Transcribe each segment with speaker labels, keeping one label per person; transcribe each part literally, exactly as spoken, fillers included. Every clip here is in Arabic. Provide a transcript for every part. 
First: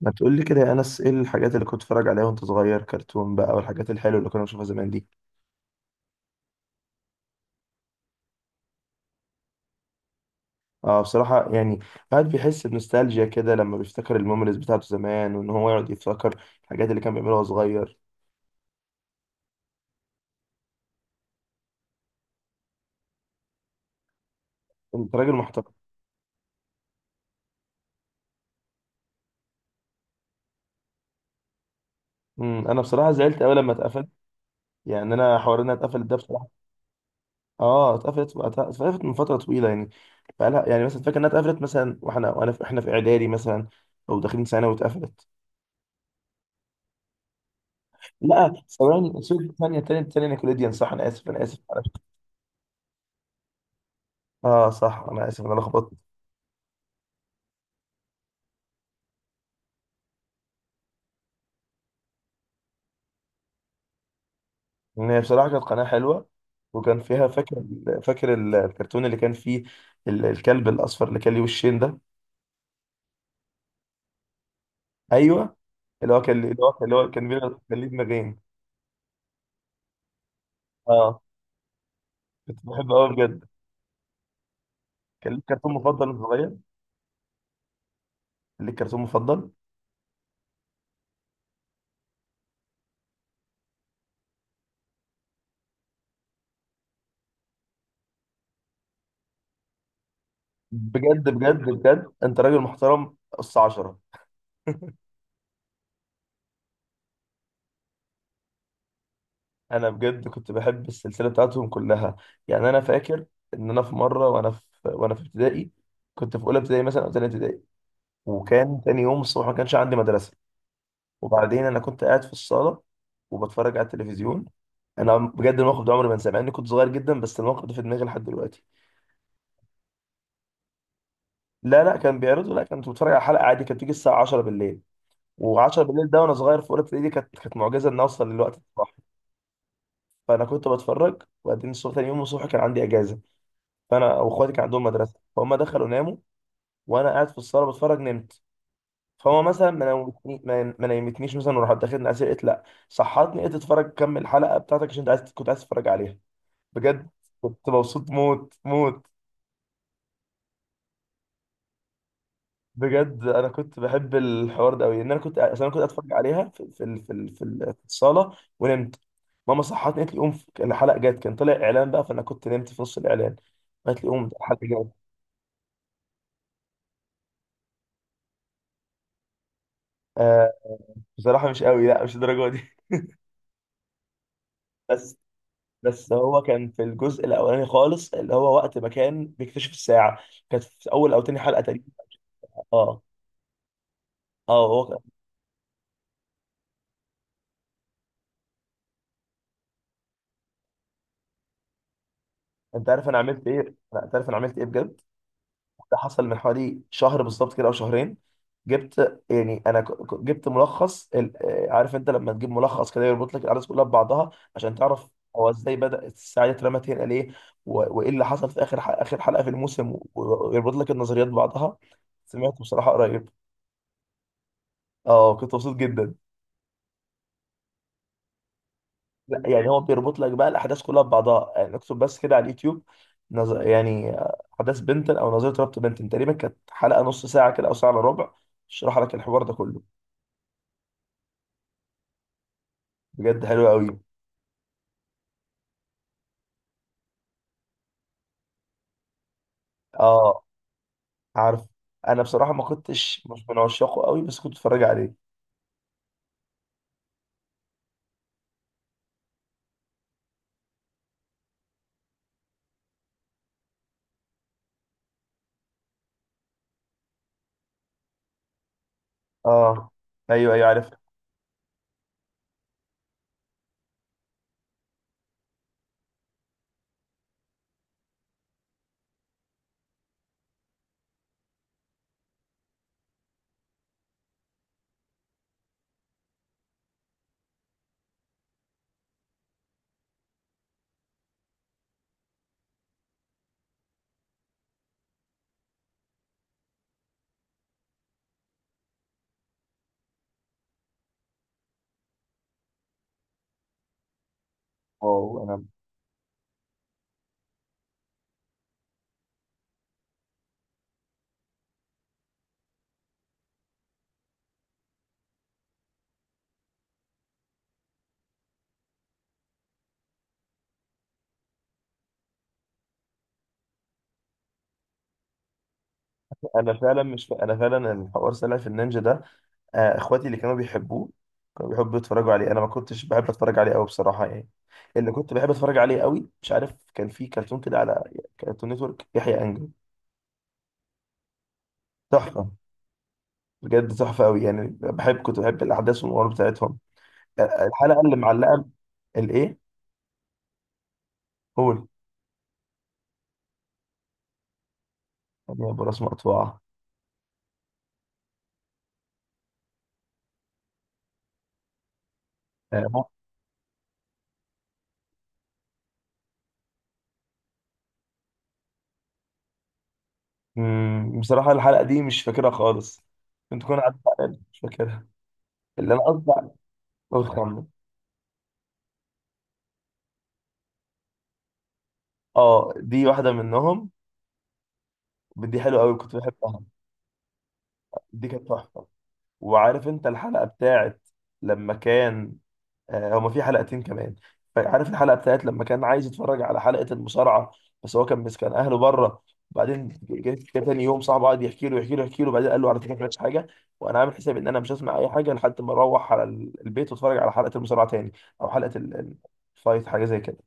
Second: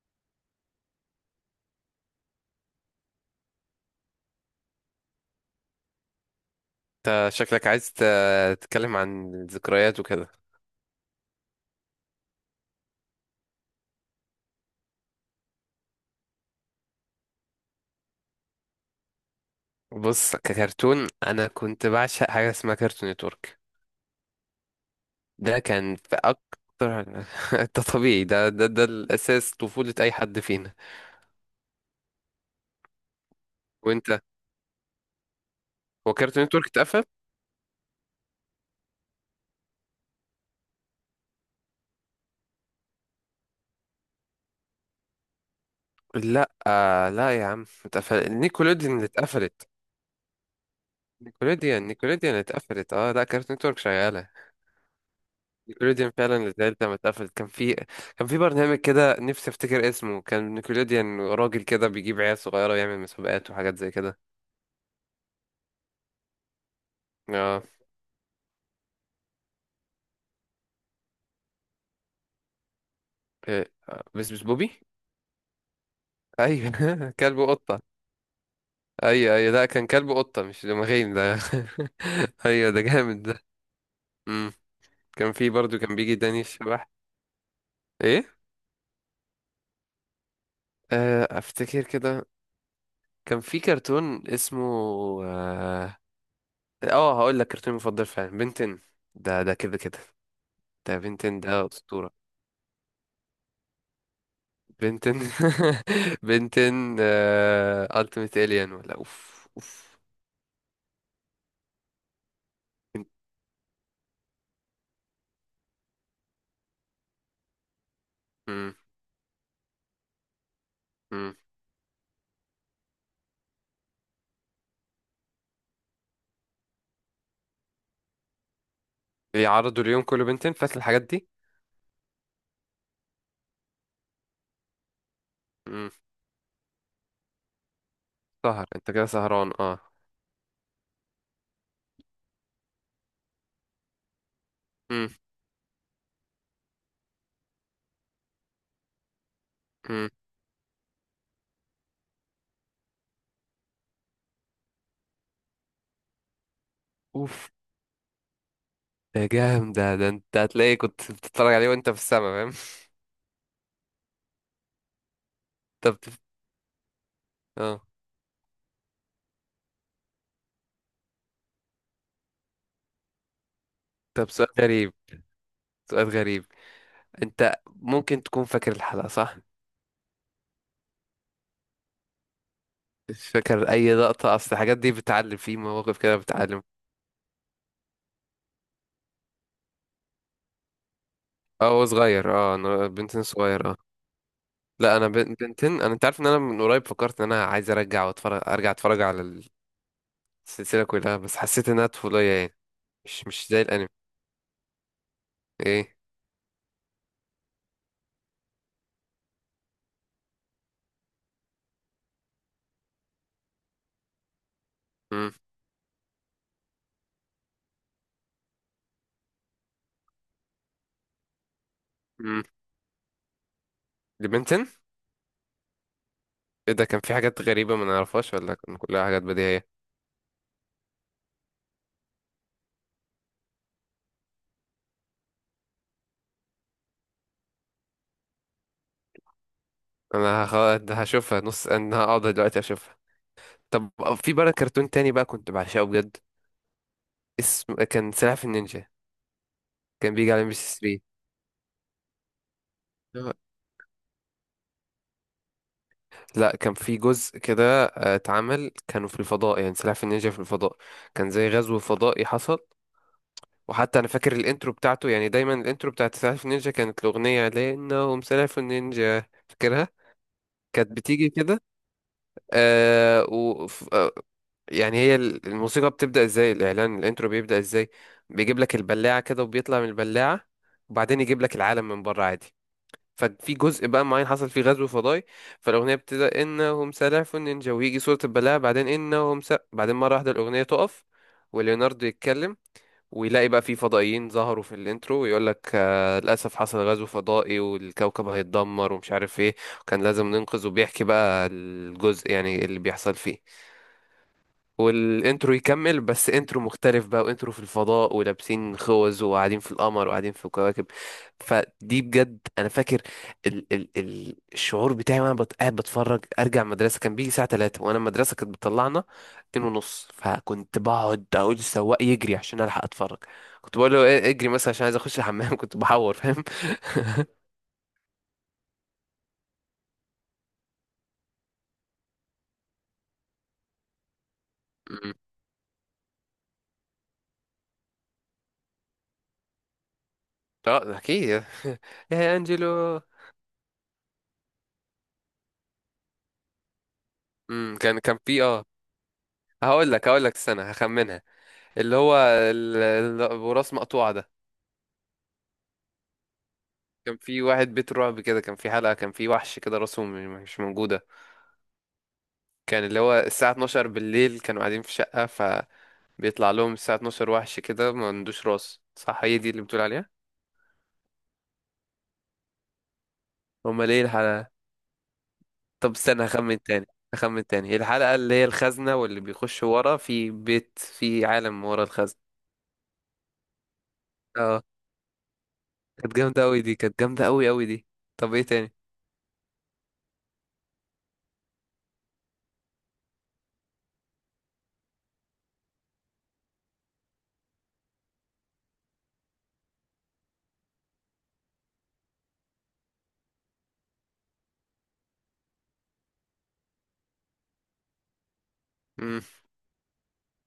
Speaker 1: ما تقول لي كده يا انس، ايه الحاجات اللي كنت بتتفرج عليها وانت صغير؟ كرتون بقى والحاجات الحلوه اللي كنا بنشوفها زمان دي.
Speaker 2: انت شكلك عايز ت- تتكلم عن الذكريات وكده.
Speaker 1: اه، بصراحه يعني الواحد بيحس بنوستالجيا كده لما بيفتكر الميموريز بتاعته زمان، وان هو يقعد يفتكر الحاجات اللي كان بيعملها وهو صغير.
Speaker 2: بص، ككرتون انا كنت بعشق حاجه اسمها كرتون نتورك.
Speaker 1: انت راجل
Speaker 2: ده
Speaker 1: محترم.
Speaker 2: كان في اكتر ده طبيعي، ده ده ده الاساس، طفوله اي حد فينا.
Speaker 1: امم انا بصراحه زعلت قوي لما اتقفل.
Speaker 2: وانت؟
Speaker 1: يعني انا حوار انها اتقفلت
Speaker 2: هو
Speaker 1: ده
Speaker 2: كرتون
Speaker 1: بصراحه.
Speaker 2: نتورك اتقفل؟
Speaker 1: اه، اتقفلت اتقفلت من فتره طويله يعني. بقالها يعني، مثلا فاكر انها اتقفلت مثلا واحنا وانا في احنا في اعدادي مثلا، او داخلين ثانوي واتقفلت.
Speaker 2: لا آه، لا يا عم، اتقفل
Speaker 1: لا،
Speaker 2: نيكولوديان اللي
Speaker 1: ثواني، سوري،
Speaker 2: اتقفلت.
Speaker 1: ثانيه ثانيه ثانيه، نيكوليديان صح، انا اسف انا اسف.
Speaker 2: نيكولوديان، نيكولوديان اللي اتقفلت، اه. لا، كرتون نتورك شغاله.
Speaker 1: اه صح، انا اسف إن انا لخبطت.
Speaker 2: نيكوليديان فعلا التالتة، لما اتقفلت كان في، كان في برنامج كده نفسي افتكر اسمه، كان نيكوليديان، راجل كده بيجيب عيال صغيرة ويعمل مسابقات وحاجات زي كده.
Speaker 1: ان هي بصراحه كانت قناه حلوه، وكان فيها،
Speaker 2: اه،
Speaker 1: فاكر فاكر ال- الكرتون اللي كان فيه ال- الكلب الاصفر اللي كان ليه وشين ده.
Speaker 2: إيه، بس بس بوبي.
Speaker 1: ايوه. اللي هو كان اللي هو كان اللي هو
Speaker 2: ايوه.
Speaker 1: كان
Speaker 2: كلب
Speaker 1: بينا- كان
Speaker 2: وقطة.
Speaker 1: ليه دماغين.
Speaker 2: ايوه ايوه، لا كان كلب وقطة مش دماغين
Speaker 1: اه،
Speaker 2: ده.
Speaker 1: كنت
Speaker 2: ايوه، ده
Speaker 1: بحبه قوي
Speaker 2: جامد ده.
Speaker 1: بجد.
Speaker 2: امم، كان
Speaker 1: كان ليك
Speaker 2: في
Speaker 1: كرتون
Speaker 2: برضو كان
Speaker 1: مفضل
Speaker 2: بيجي
Speaker 1: وانت
Speaker 2: داني
Speaker 1: صغير؟
Speaker 2: الشبح. ايه؟
Speaker 1: كان ليك كرتون مفضل؟
Speaker 2: آه، افتكر كده. كان في كرتون اسمه، اه، آه هقول لك، كرتون مفضل فعلا بنتن. ده ده كده كده. ده
Speaker 1: بجد
Speaker 2: بنتن
Speaker 1: بجد
Speaker 2: ده
Speaker 1: بجد،
Speaker 2: أسطورة.
Speaker 1: انت راجل محترم، قص عشرة.
Speaker 2: بنتن. بنتن التيميت الين، ولا اوف
Speaker 1: انا
Speaker 2: اوف.
Speaker 1: بجد كنت بحب السلسله بتاعتهم كلها. يعني انا فاكر ان انا في مره، وانا في وانا في ابتدائي، كنت في اولى ابتدائي مثلا او ثانيه ابتدائي،
Speaker 2: مم،
Speaker 1: وكان تاني يوم الصبح ما كانش عندي مدرسة.
Speaker 2: مم.
Speaker 1: وبعدين أنا كنت قاعد في الصالة وبتفرج على التلفزيون. أنا بجد الموقف ده عمري ما انساه، مع إني كنت صغير جدا، بس الموقف ده في دماغي لحد دلوقتي.
Speaker 2: بيعرضوا اليوم كله بنتن، فات الحاجات دي؟
Speaker 1: لا لا، كان بيعرضوا، لا كنت بتفرج على حلقة عادي، كانت بتيجي الساعة عشرة بالليل. وعشرة
Speaker 2: مم.
Speaker 1: بالليل ده وأنا صغير في أولى ابتدائي دي كانت كانت معجزة إن أوصل للوقت
Speaker 2: سهر انت
Speaker 1: الصح.
Speaker 2: كده، سهران اه.
Speaker 1: فأنا كنت بتفرج، وبعدين الصبح، تاني يوم الصبح كان عندي إجازة. فأنا وإخواتي كان عندهم
Speaker 2: مم،
Speaker 1: مدرسة فهم دخلوا ناموا، وأنا قاعد في الصالة بتفرج، نمت. فهو مثلا ما
Speaker 2: مم.
Speaker 1: نومتني، ما ما نيمتنيش مثلا، وراح داخلني اسير، قلت لا، صحتني، قلت اتفرج، كمل الحلقه بتاعتك عشان انت عايز كنت عايز تتفرج عليها. بجد
Speaker 2: اوف.
Speaker 1: كنت مبسوط موت موت.
Speaker 2: ده جامد ده، ده انت هتلاقي كنت بتتفرج عليه وانت في السما، فاهم؟
Speaker 1: بجد انا كنت بحب الحوار ده قوي، ان انا كنت، اصل انا كنت
Speaker 2: طب،
Speaker 1: اتفرج عليها في في ال- في ال- في ال-
Speaker 2: اه.
Speaker 1: في الصاله ونمت. ماما صحتني قالت لي قوم، في- الحلقه جت، كان طلع اعلان بقى، فانا كنت نمت في نص الاعلان، قالت لي قوم
Speaker 2: طب، سؤال
Speaker 1: الحلقه
Speaker 2: غريب،
Speaker 1: جت.
Speaker 2: سؤال غريب، انت ممكن تكون فاكر الحلقة، صح؟
Speaker 1: آه. بصراحه مش قوي، لا مش الدرجه دي.
Speaker 2: مش فاكر اي لقطة، اصل الحاجات دي
Speaker 1: بس
Speaker 2: بتعلم، في مواقف
Speaker 1: بس
Speaker 2: كده
Speaker 1: هو
Speaker 2: بتعلم.
Speaker 1: كان في الجزء الاولاني خالص، اللي هو وقت ما كان بيكتشف الساعه، كانت في اول او تاني حلقه
Speaker 2: اه
Speaker 1: تقريبا.
Speaker 2: هو صغير، اه، أنا-
Speaker 1: اه
Speaker 2: بنتن صغير آه.
Speaker 1: اه هو
Speaker 2: لا
Speaker 1: كان-
Speaker 2: انا بن- بنتين. انا انت عارف ان انا من قريب فكرت ان انا عايز ارجع واتفرج، ارجع اتفرج على السلسله كلها، بس حسيت انها طفوليه يعني.
Speaker 1: انت عارف انا
Speaker 2: مش
Speaker 1: عملت
Speaker 2: مش زي
Speaker 1: ايه؟
Speaker 2: الانمي.
Speaker 1: لا، انت عارف انا عملت ايه بجد. ده
Speaker 2: ايه.
Speaker 1: حصل من حوالي شهر بالظبط كده، او شهرين. جبت، يعني انا ك- ك- جبت ملخص ال- آه، عارف انت لما تجيب ملخص كده يربط لك الاحداث كلها ببعضها عشان تعرف
Speaker 2: امم.
Speaker 1: هو ازاي بدأ، الساعه دي اترمت هنا ليه، و- وايه اللي حصل في اخر ح- اخر حلقه في الموسم، و- ويربط لك النظريات ببعضها.
Speaker 2: امم.
Speaker 1: سمعته بصراحه قريب.
Speaker 2: لبنتين.
Speaker 1: اه، كنت مبسوط جدا.
Speaker 2: ايه ده، كان في حاجات غريبه ما نعرفهاش ولا كان كلها حاجات
Speaker 1: لا
Speaker 2: بديهيه؟
Speaker 1: يعني هو بيربط لك بقى الاحداث كلها ببعضها، يعني اكتب بس كده على اليوتيوب نظ... يعني آه، احداث بنتن او نظريه ربط بنتن، تقريبا كانت حلقه نص ساعه كده او ساعه الا ربع، شرح لك الحوار ده كله.
Speaker 2: انا هخ- هشوفها نص، انا هقعد دلوقتي اشوفها.
Speaker 1: بجد حلو
Speaker 2: طب،
Speaker 1: قوي.
Speaker 2: في بقى كرتون تاني بقى كنت بعشقه بجد، اسم كان سلاحف النينجا. كان بيجي على
Speaker 1: اه
Speaker 2: ام بي سي
Speaker 1: عارف. انا بصراحه ما كنتش،
Speaker 2: تلاتة.
Speaker 1: مش من عشاقه قوي، بس كنت اتفرج عليه.
Speaker 2: لا، كان في جزء كده آه، اتعمل كانوا في الفضاء، يعني سلاحف النينجا في الفضاء، كان زي غزو فضائي حصل. وحتى انا فاكر الانترو بتاعته، يعني دايما الانترو بتاعت سلاش نينجا كانت الاغنيه لانهم سلاش نينجا، فاكرها؟
Speaker 1: اه، ايوه ايوه، عارف.
Speaker 2: كانت بتيجي كده، آه، و ف- آه يعني هي ال- الموسيقى بتبدا ازاي، الاعلان الانترو بيبدا ازاي، بيجيب لك البلاعه كده وبيطلع من البلاعه وبعدين يجيب لك العالم من بره عادي. ففي جزء بقى معين حصل فيه غزو فضائي، فالاغنيه بتبدا انهم سلاحف نينجا ويجي صوره البلاعه، بعدين انهم س... بعدين مره واحده الاغنيه تقف وليوناردو يتكلم ويلاقي بقى في فضائيين ظهروا في الانترو، ويقول لك آه للاسف حصل غزو فضائي والكوكب هيتدمر ومش عارف ايه، وكان لازم ننقذ، وبيحكي بقى الجزء يعني اللي بيحصل فيه.
Speaker 1: واو
Speaker 2: والانترو
Speaker 1: انا،
Speaker 2: يكمل بس انترو مختلف بقى، وانترو في الفضاء ولابسين خوذ وقاعدين في القمر وقاعدين في الكواكب. فدي بجد انا فاكر ال ال ال الشعور بتاعي وانا بت- قاعد بتفرج ارجع مدرسه، كان بيجي الساعه تلاتة وانا المدرسه كانت بتطلعنا اتنين ونص، فكنت بقعد اقول للسواق يجري عشان الحق اتفرج. كنت بقول له إيه، اجري مثلا عشان عايز اخش الحمام. كنت بحور، فاهم؟
Speaker 1: انا فعلا مش انا فعلا الحوار سلاحف النينجا ده، آه، اخواتي اللي كانوا بيحبوه، كانوا بيحبوا يتفرجوا عليه، انا ما كنتش بحب اتفرج عليه قوي بصراحه يعني. اللي
Speaker 2: أمم.
Speaker 1: كنت بحب اتفرج عليه قوي، مش عارف، كان في كرتون كده على كرتون نتورك، يحيى انجل.
Speaker 2: اه اكيد. يا
Speaker 1: تحفه.
Speaker 2: انجلو.
Speaker 1: بجد تحفه قوي يعني، بحب كنت بحب الاحداث والامور بتاعتهم. آه،
Speaker 2: أمم، كان
Speaker 1: الحلقه اللي
Speaker 2: كان في
Speaker 1: معلقه،
Speaker 2: اه،
Speaker 1: الايه؟
Speaker 2: هقول لك، هقول لك استنى هخمنها.
Speaker 1: قول.
Speaker 2: اللي هو ال- ال- ابو راس مقطوعه ده،
Speaker 1: يا ابو راس مقطوعه.
Speaker 2: كان في واحد بيت رعب كده، كان في حلقه كان في وحش كده راسه م- مش موجوده، كان اللي
Speaker 1: آه.
Speaker 2: هو الساعه اتناشر بالليل كانوا قاعدين في شقه فبيطلع لهم الساعه اتناشر وحش كده ما عندوش راس، صح؟ هي دي اللي بتقول عليها؟
Speaker 1: مم، بصراحه الحلقه دي مش فاكرها خالص، كنت كنت
Speaker 2: امال
Speaker 1: عدت
Speaker 2: ايه
Speaker 1: عليها،
Speaker 2: الحلقه؟
Speaker 1: مش فاكرها.
Speaker 2: طب
Speaker 1: اللي انا
Speaker 2: استنى
Speaker 1: قصدي عليه-
Speaker 2: هخمن تاني،
Speaker 1: قول
Speaker 2: هخمن
Speaker 1: خمن.
Speaker 2: تاني الحلقه اللي هي الخزنه، واللي بيخش ورا في بيت في عالم ورا الخزنه.
Speaker 1: اه، دي واحده منهم.
Speaker 2: اه.
Speaker 1: دي حلوه قوي، كنت
Speaker 2: كانت جامده
Speaker 1: بحبها.
Speaker 2: قوي دي، كانت جامده قوي قوي دي
Speaker 1: دي
Speaker 2: طب ايه
Speaker 1: كانت
Speaker 2: تاني؟
Speaker 1: تحفه. وعارف انت الحلقة بتاعت لما كان، آه، هما في حلقتين كمان. عارف الحلقة بتاعت لما كان عايز يتفرج على حلقة المصارعة، بس هو كان مسكن اهله بره، وبعدين جه جه تاني يوم صاحبه قعد يحكي له يحكي له يحكي له، وبعدين قال له على فكرة ما سمعتش حاجة، وانا عامل حساب ان انا مش هسمع اي حاجة لحد ما اروح على ال- البيت واتفرج على حلقة المصارعة تاني، او حلقة ال- ال-
Speaker 2: امم.
Speaker 1: الفايت، حاجة زي كده.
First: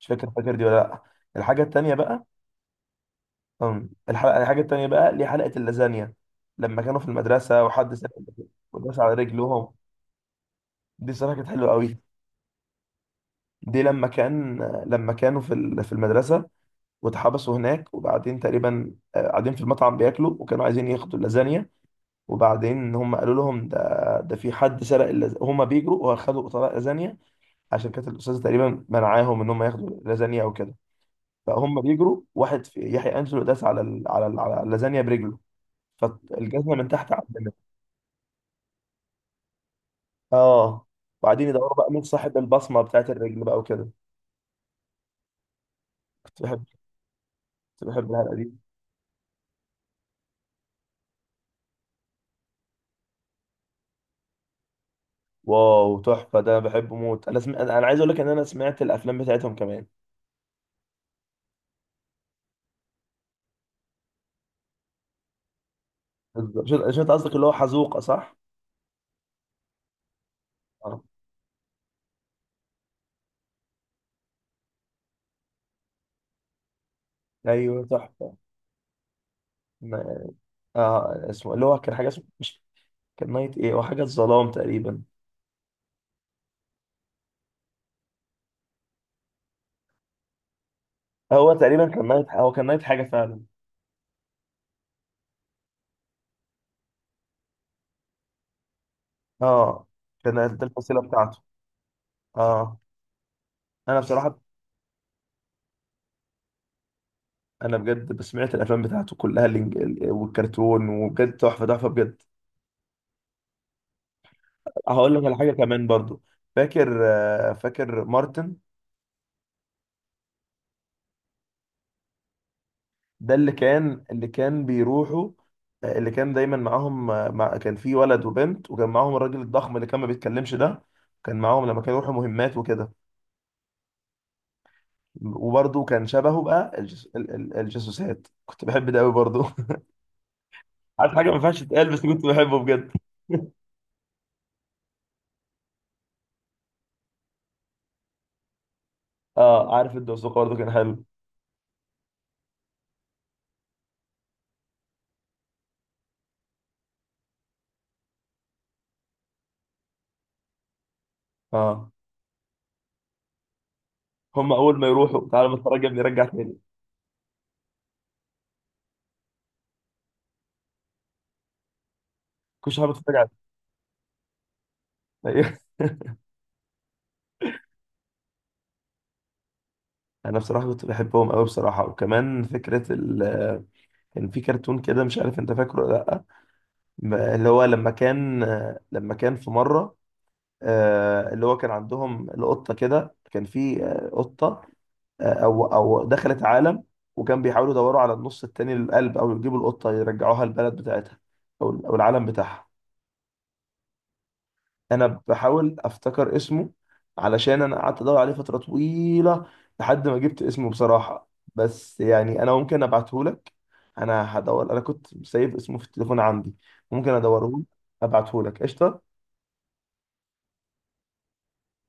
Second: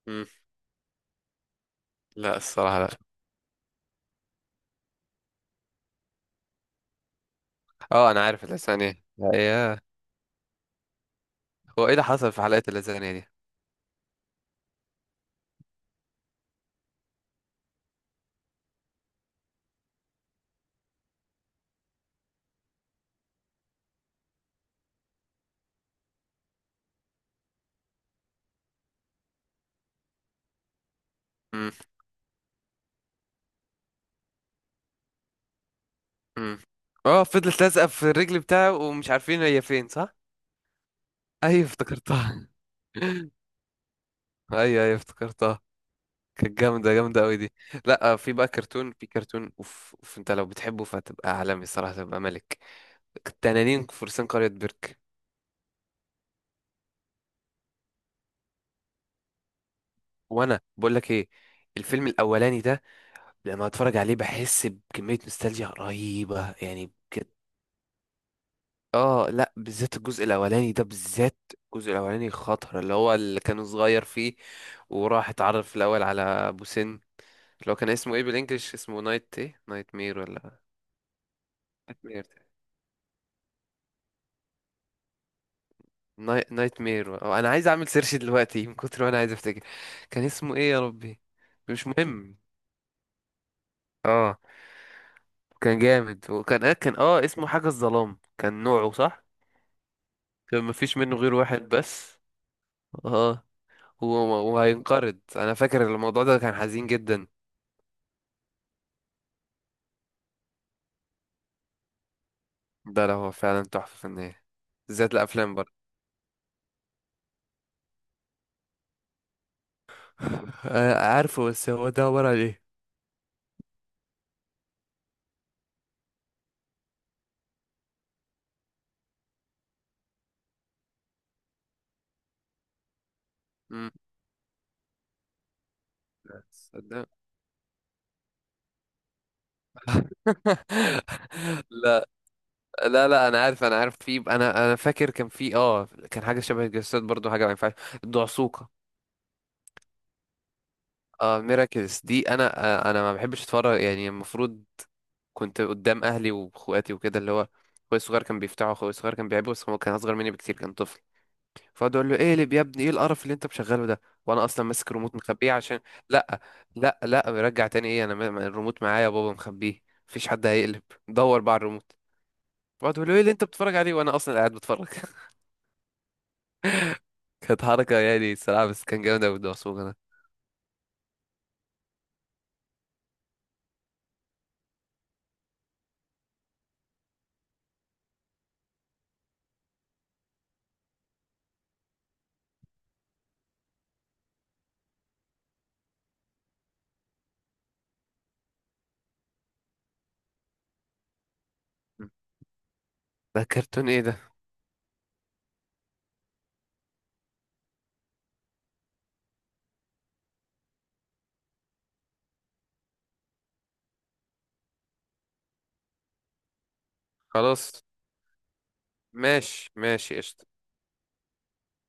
Speaker 1: مش فاكر فاكر دي ولا لا؟ الحاجة التانية بقى.
Speaker 2: لا الصراحه لا.
Speaker 1: أم، الحلقة الحاجة التانية بقى، ليه حلقة اللازانيا، لما كانوا في المدرسة وحد سرق
Speaker 2: اه انا عارف الاسامي،
Speaker 1: وداس
Speaker 2: ايه
Speaker 1: على
Speaker 2: لا،
Speaker 1: رجلهم.
Speaker 2: ايه؟
Speaker 1: دي صراحة كانت حلوة
Speaker 2: هو ايه
Speaker 1: قوي.
Speaker 2: اللي حصل في حلقة اللازانيا دي؟
Speaker 1: دي لما كان، لما كانوا في ال- في المدرسة واتحبسوا هناك، وبعدين تقريبا، آه، قاعدين في المطعم بياكلوا، وكانوا عايزين ياخدوا اللازانيا، وبعدين هم قالوا لهم ده ده في حد سرق، اللز... هم بيجروا واخدوا طبق لازانيا، عشان كانت الأستاذة تقريبا منعاهم ان هم ياخدوا لازانيا او كده.
Speaker 2: مم.
Speaker 1: فهم بيجروا، واحد في يحيى أنجلو داس على ال... على ال... على اللازانيا برجله،
Speaker 2: مم.
Speaker 1: فالجزمة من تحت
Speaker 2: اه
Speaker 1: عدلت.
Speaker 2: فضلت لازقة في الرجل بتاعه ومش عارفين هي فين، صح؟
Speaker 1: اه، وبعدين
Speaker 2: ايوه
Speaker 1: يدوروا بقى مين صاحب
Speaker 2: افتكرتها.
Speaker 1: البصمة بتاعت الرجل بقى وكده.
Speaker 2: ايوه ايوه افتكرتها،
Speaker 1: كنت
Speaker 2: كانت
Speaker 1: بحب
Speaker 2: جامدة جامدة قوي دي.
Speaker 1: كنت بحب
Speaker 2: لا آه، في
Speaker 1: الحلقة
Speaker 2: بقى
Speaker 1: دي.
Speaker 2: كرتون، في كرتون اوف, أوف، انت لو بتحبه فتبقى عالمي الصراحة، تبقى ملك التنانين فرسان قرية بيرك.
Speaker 1: واو تحفه، ده انا بحبه موت، انا سم... انا عايز اقول لك ان انا سمعت الافلام بتاعتهم كمان.
Speaker 2: وانا بقول لك ايه، الفيلم الاولاني ده لما اتفرج عليه بحس بكمية نوستالجيا رهيبة
Speaker 1: بالظبط، شو
Speaker 2: يعني.
Speaker 1: شو انت قصدك، اللي هو حزوقه صح؟
Speaker 2: اه لا بالذات الجزء الاولاني ده
Speaker 1: اه
Speaker 2: بالذات، الجزء الاولاني خطر اللي هو اللي كان صغير فيه وراح اتعرف الاول على ابو سن. اللي هو
Speaker 1: ايوه
Speaker 2: كان اسمه ايه
Speaker 1: تحفه.
Speaker 2: بالانجلش، اسمه نايت ايه، نايت مير
Speaker 1: ن-
Speaker 2: ولا؟
Speaker 1: اه، اسمه اللي هو كان
Speaker 2: نايت
Speaker 1: حاجه، اسمه
Speaker 2: مير،
Speaker 1: مش، كان نايت ايه، هو حاجه الظلام تقريبا.
Speaker 2: نايت مير اه انا عايز اعمل سيرش دلوقتي من كتر ما انا عايز افتكر كان اسمه ايه يا ربي.
Speaker 1: هو
Speaker 2: مش
Speaker 1: تقريبا كان نايت،
Speaker 2: مهم.
Speaker 1: هو كان نايت حاجه فعلا.
Speaker 2: اه كان جامد وكان آه، كان اه اسمه حاجة الظلام، كان نوعه صح.
Speaker 1: اه، كان دي
Speaker 2: كان مفيش
Speaker 1: الفصيله
Speaker 2: منه غير
Speaker 1: بتاعته.
Speaker 2: واحد بس.
Speaker 1: اه
Speaker 2: اه.
Speaker 1: انا
Speaker 2: و-
Speaker 1: بصراحه.
Speaker 2: وهينقرض، انا فاكر الموضوع ده كان حزين جدا.
Speaker 1: انا بجد سمعت الافلام بتاعته كلها، الإنج... ال- والكرتون، وبجد تحفه تحفه بجد.
Speaker 2: ده لا هو فعلا تحفة فنية، بالذات
Speaker 1: هقول لك على حاجه
Speaker 2: الأفلام برضه.
Speaker 1: كمان برضو. فاكر، آه، فاكر مارتن،
Speaker 2: آه، عارفه، بس هو ده عبارة عن ايه؟
Speaker 1: ده اللي كان، اللي كان بيروحوا، آه، اللي كان دايما معاهم، آه، مع كان في ولد وبنت، وكان معاهم الراجل الضخم اللي كان ما بيتكلمش ده، كان معاهم لما كانوا يروحوا مهمات وكده.
Speaker 2: مم.
Speaker 1: وبرده كان شبهه بقى، الجس...
Speaker 2: صدق.
Speaker 1: ال- ال- الجاسوسات، كنت بحب ده قوي برضه. عارف حاجه ما ينفعش تتقال، بس
Speaker 2: لا،
Speaker 1: كنت بحبه بجد.
Speaker 2: لا لا انا عارف، انا عارف، في انا انا فاكر كان في اه كان حاجه شبه الجسد برضو، حاجه ما ينفعش، الدعسوقه.
Speaker 1: اه، عارف الدوسوق برضه كان حلو.
Speaker 2: اه ميراكلز دي، انا آه، انا ما بحبش اتفرج، يعني المفروض كنت قدام اهلي واخواتي وكده، اللي هو اخويا الصغير كان بيفتحه، اخويا الصغير كان بيحبه بس هو كان اصغر مني بكتير كان طفل.
Speaker 1: اه،
Speaker 2: فقعد اقول له ايه اللي، يا ابني ايه القرف اللي انت مشغله ده، وانا
Speaker 1: هم
Speaker 2: اصلا
Speaker 1: اول ما
Speaker 2: ماسك الريموت
Speaker 1: يروحوا
Speaker 2: مخبيه
Speaker 1: تعالى
Speaker 2: عشان.
Speaker 1: نتفرج يا ابني، رجع
Speaker 2: لا،
Speaker 1: تاني.
Speaker 2: لا لا رجع تاني، ايه انا م- م- الريموت معايا يا بابا، مخبيه، مفيش حد هيقلب. دور بقى على الريموت.
Speaker 1: كل شويه
Speaker 2: فقعد يقول له
Speaker 1: بتفرج
Speaker 2: ايه
Speaker 1: على.
Speaker 2: اللي انت بتتفرج عليه وانا اصلا قاعد بتفرج.
Speaker 1: أيوه.
Speaker 2: كانت حركه يعني الصراحه، بس كان جامد قوي الدعسوقه ده.
Speaker 1: انا بصراحه كنت بحبهم قوي بصراحه، وكمان فكره ال... آه، كان في كرتون كده، مش عارف انت فاكره ولا لا، م- اللي هو لما كان، آه، لما كان في مرة، آه، اللي هو كان عندهم القطة كده، كان في آه، قطة، آه، أو أو دخلت عالم، وكان بيحاولوا يدوروا على النص التاني للقلب، أو يجيبوا القطة يرجعوها البلد بتاعتها، أو أو العالم بتاعها.
Speaker 2: ده كرتون ايه ده؟
Speaker 1: أنا بحاول أفتكر اسمه، علشان أنا قعدت أدور عليه فترة طويلة لحد ما جبت اسمه بصراحة. بس يعني أنا ممكن أبعتهولك، أنا هدور، أنا كنت سايب اسمه في التليفون عندي، ممكن أدوره،
Speaker 2: خلاص،
Speaker 1: أبعتهولك قشطة.
Speaker 2: ماشي ماشي، قشطة.